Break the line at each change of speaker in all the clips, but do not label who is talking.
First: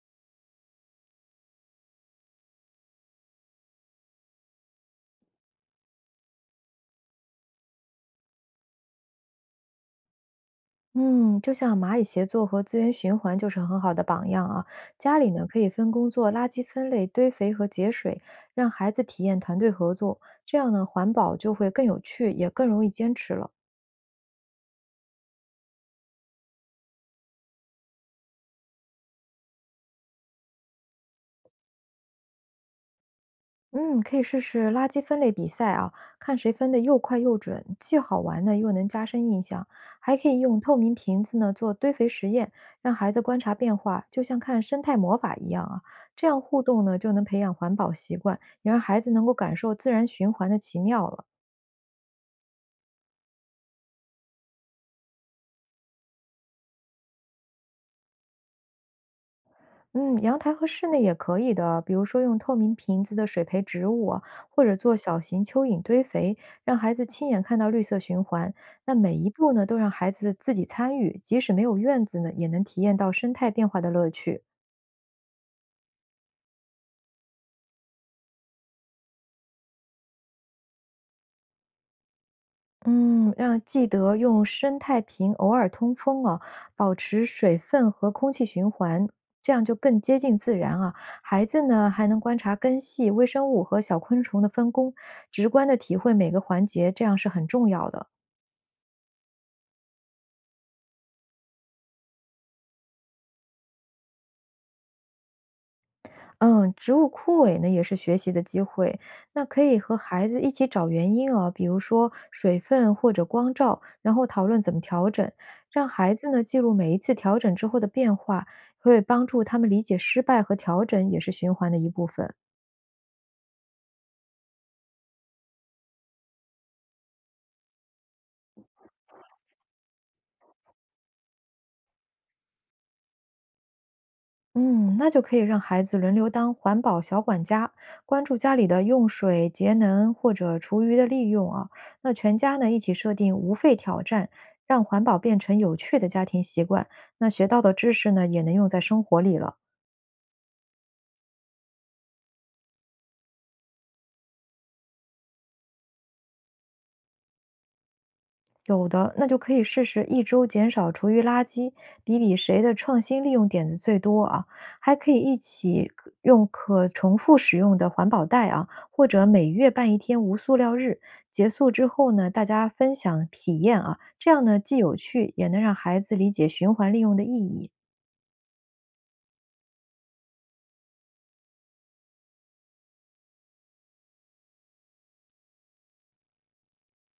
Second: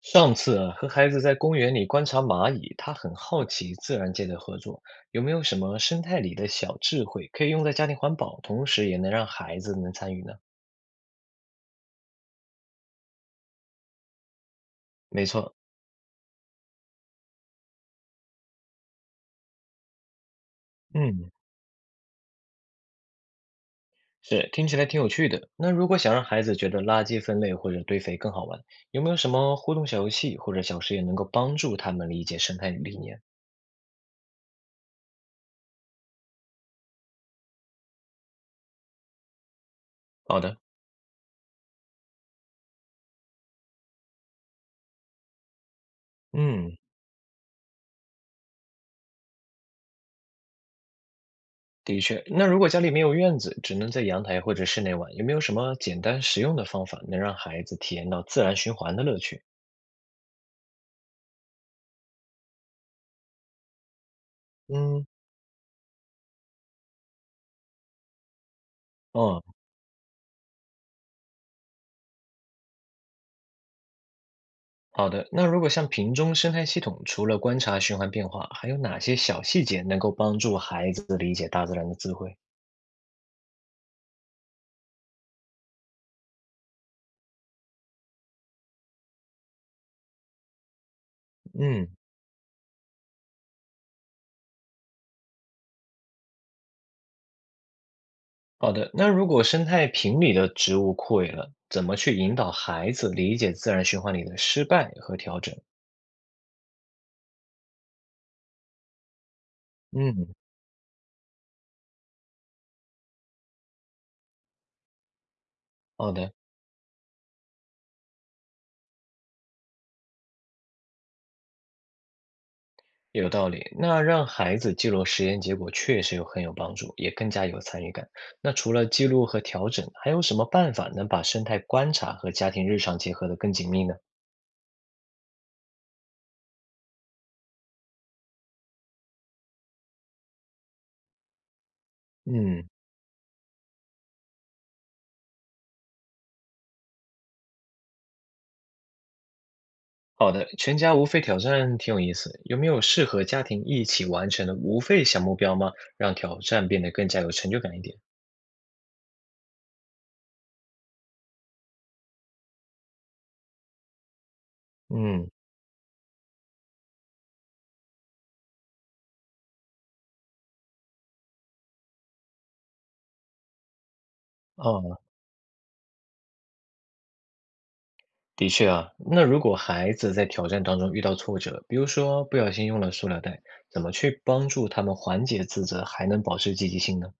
上次啊，和孩子在公园里观察蚂蚁，他很好奇自然界的合作，有没有什么生态里的小智慧可以用在家庭环保，同时也能让孩子能参与呢？
嗯，就像蚂蚁协作和资源循环就是很好的榜样啊。家
没
里呢
错。
可以分工做垃圾分类、堆肥和节水，让孩子体验团队合作，这样呢环
嗯，
保就会更有趣，也更容易坚持了。
是，听起来挺有趣的。那如果想让孩子觉得垃圾分类或者堆肥更好玩，有没有什么互动小游戏或者小实验能够帮助他们理解生态理念？
嗯，可以试试垃圾分类比赛啊，看谁分的又快又准，既好玩呢，又能加深印象。还可以
好
用
的。
透明瓶子呢做堆肥实验，让孩子观察变化，就像看生态魔法一样啊。这样互
嗯，
动呢，就能培养环保习惯，也让孩子能够感受自然循环的奇妙了。
的确。那如果家里没有院子，只能在阳台或者室内玩，有没有什么简单实用的方法能让孩子体验到自然循环的乐趣？
嗯，阳台和室内也可以的，比如说用透明瓶子的水培植物啊或者做
嗯。
小型蚯蚓堆肥，让孩子亲眼看到绿色循环。那每一
哦，
步呢，都让孩子自己参与，即使没有院子呢，也能体验到生态变化的乐趣。
好的。那如果像瓶中生态系统，除了观察循环变化，还有哪些小细节能够帮助孩子理解大自然的智慧？
嗯，让记得用生态瓶偶尔通风哦，保持水分和空气循环，这样就更接近自然啊。孩子
嗯。
呢还能观察根系、微生物和小昆虫的分工，直观的体会每个环节，这样是很重要的。
好的。那如果生态瓶里的植物枯萎了，怎么去引导孩子理解自然循环里的失败和调整？
嗯，植物枯萎呢也是学习的机会。那可以和孩
嗯。
子一起找原因啊，比如说水分或者光照，然后讨论怎么调整，让
好
孩子
的，
呢记录每一次调整之后的变化，会帮助他们理解失败和调整也是循环的一部分。
有道理。那让孩子记录实验结果确实有很有帮助，也更加有参与感。那除了记录和调整，还有什么办法能把生态观察和家庭日常结合得更紧密呢？
嗯，那就可以让孩子轮流当环保小管家，关注家里的用水节能或者厨余的利用啊。那全家
嗯。
呢一起设定无废挑战，让环保变成有趣的家庭习惯。那学到的知识呢也能用在生活里了。
好的，全家无废挑战挺有意思，有没有适合家庭一起完成的无废小目标吗？让挑战变得更加有成就感一点。
有的，那就可以试试一周减少厨余垃圾，比比谁的创新利用点子最多啊！还可以
嗯。
一起可用可重复使用的环保袋啊，或者每月办一天无塑料日，结束之后呢，大家分享体验啊，这样呢既有
哦，
趣，也能让孩子理解循环利用的意义。
的确啊。那如果孩子在挑战当中遇到挫折，比如说不小心用了塑料袋，怎么去帮助他们缓解自责，还能保持积极性呢？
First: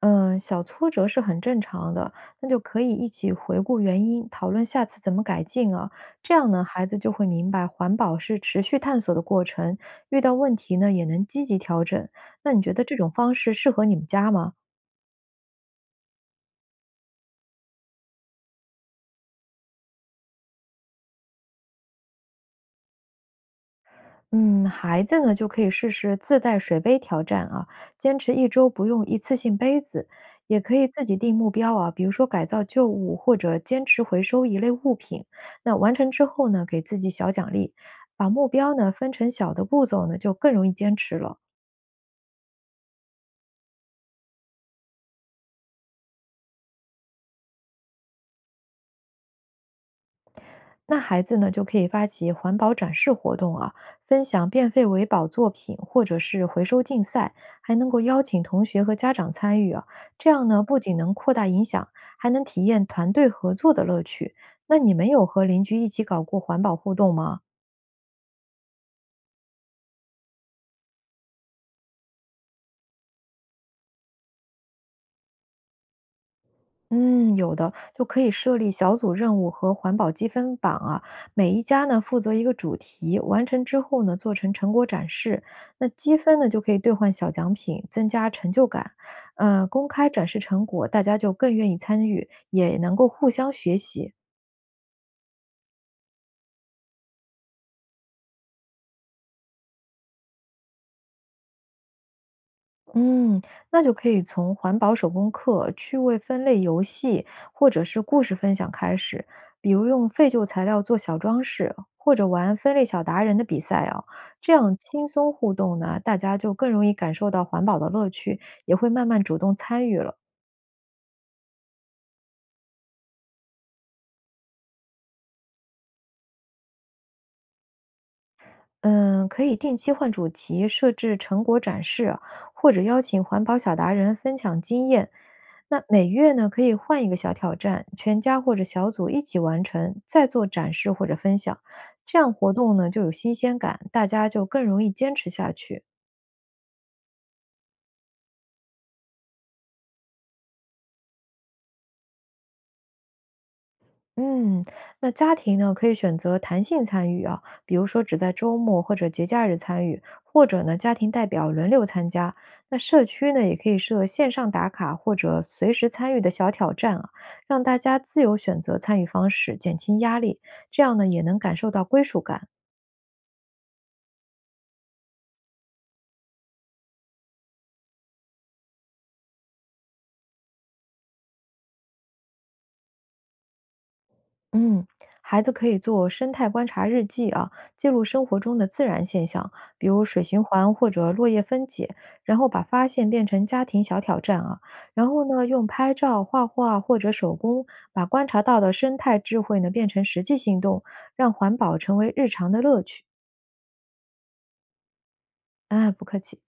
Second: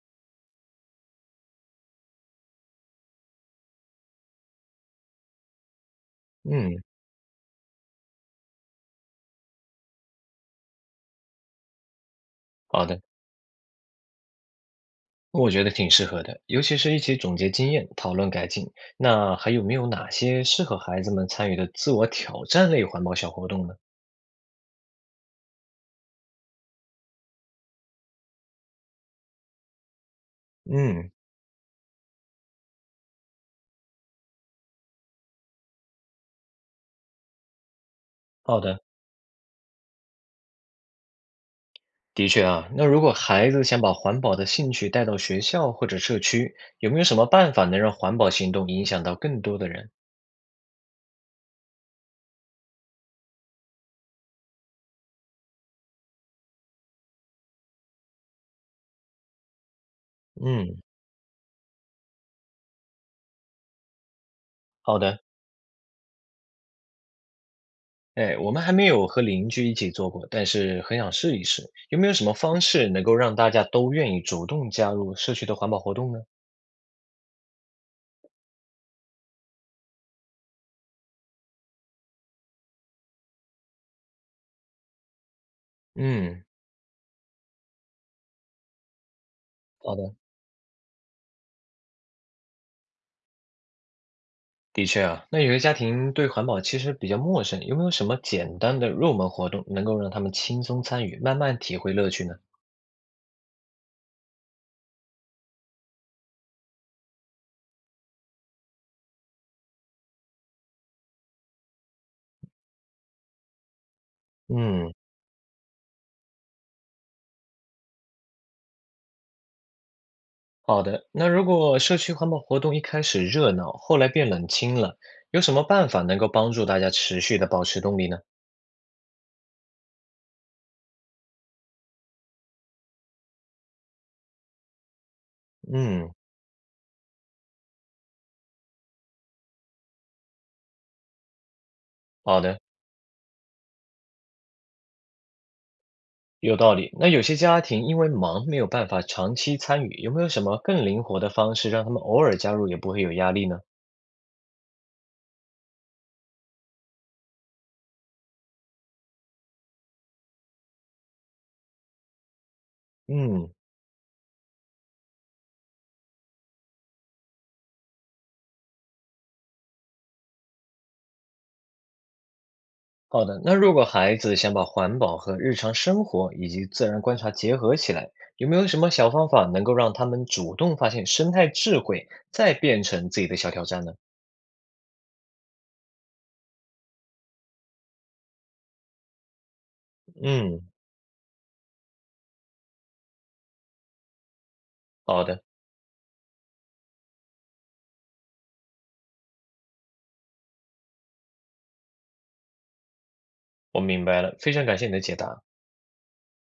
嗯，小挫折是很正常的，那就可以一起回顾原因，讨论下次怎么改进啊。这样呢，
嗯。
孩子就会明白环保是持续探索的过程，遇到问题呢也能积极调整。那你觉得
好
这
的，
种方式适合你们家吗？
我觉得挺适合的，尤其是一起总结经验，讨论改进。那还有没有哪些适合孩子们参与的自我挑战类环保小活动呢？
嗯，孩子呢就可以试试自带水杯挑战啊，坚持一周不用一次性杯子，也可以自
嗯。
己定目标啊，比如说改造旧物或者坚持回收一类物品。那完成之后呢，给自己小奖励，把目
好
标
的。
呢分成小的步骤呢，就更容易坚持了。
的确啊，那如果孩子想把环保的兴趣带到学校或者社区，有没有什么办法能让环保行动影响到更多的人？
那孩子呢，就可以发起环保展示活动啊，分享变废为宝作品，或者是回收竞赛，还能够邀请同学和家长参与啊。这样呢，不
嗯。
仅能扩大影响，还能体验团队合作的乐趣。那你
好
们
的。
有和邻居一起搞过环保互动吗？
哎，我们还没有和邻居一起做过，但是很想试一试。有没有什么方式能够让大家都愿意主动加入社区的环保活动呢？
嗯，有的，就可以设立小组任务和环保积分榜啊，每一家呢负责一个主题，完成之后呢做成成果展示，那积分
嗯。
呢就可以兑换小奖品，增加成就感。公
好
开
的。
展示成果，大家就更愿意参与，也能够互相学习。
的确啊，那有些家庭对环保其实比较陌生，有没有什么简单的入门活动能够让他们轻松参与，慢慢体会乐趣呢？
嗯，那就可以从环保手工课、趣味分类游戏，或者是故事分享开始，比如用废旧材料做小装饰，或者玩分类小达人的比赛啊，这样
嗯。
轻松互动呢，大家就更容易感受到环保的乐趣，也会慢慢主动参与了。
好的，那如果社区环保活动一开始热闹，后来变冷清了，有什么办法能够帮助大家持续的保持动力呢？
嗯，可以定期换主题，设置成果展示啊或者邀请环保小达人分享经验，那每
嗯。
月呢，可以换一个小挑战，全家或者小组一起完成，再做展示或者分享，这样
好
活
的，
动呢就有新鲜感，大家就更容易坚持下去。
有道理。那有些家庭因为忙没有办法长期参与，有没有什么更灵活的方式让他们偶尔加入也不会有压力呢？
嗯，那家庭呢可以选择弹性参与啊，比如说只在周末或者节假日参与，或者呢家庭代表轮流参加。那社区呢
嗯。
也可以设线上打卡或者随时参与的小挑战啊，让大家自由选择参与方式，减轻压力，这样呢也能感受到归属感。
好的。那如果孩子想把环保和日常生活以及自然观察结合起来，有没有什么小方法能够让他们主动发现生态智慧，再变成自己的小挑战呢？
嗯，孩子可以做生态观察日记啊，记录生活中的自然现象，比如水循
嗯。
环或者落叶分解，然后把发现变成家庭小挑战啊。然后
好的。
呢，用拍照、画画或者手工，把观察到的生态智慧呢变成实际行动，让环保成为日常的乐趣。
我明白了，非常感谢你的解答。
啊！不客气。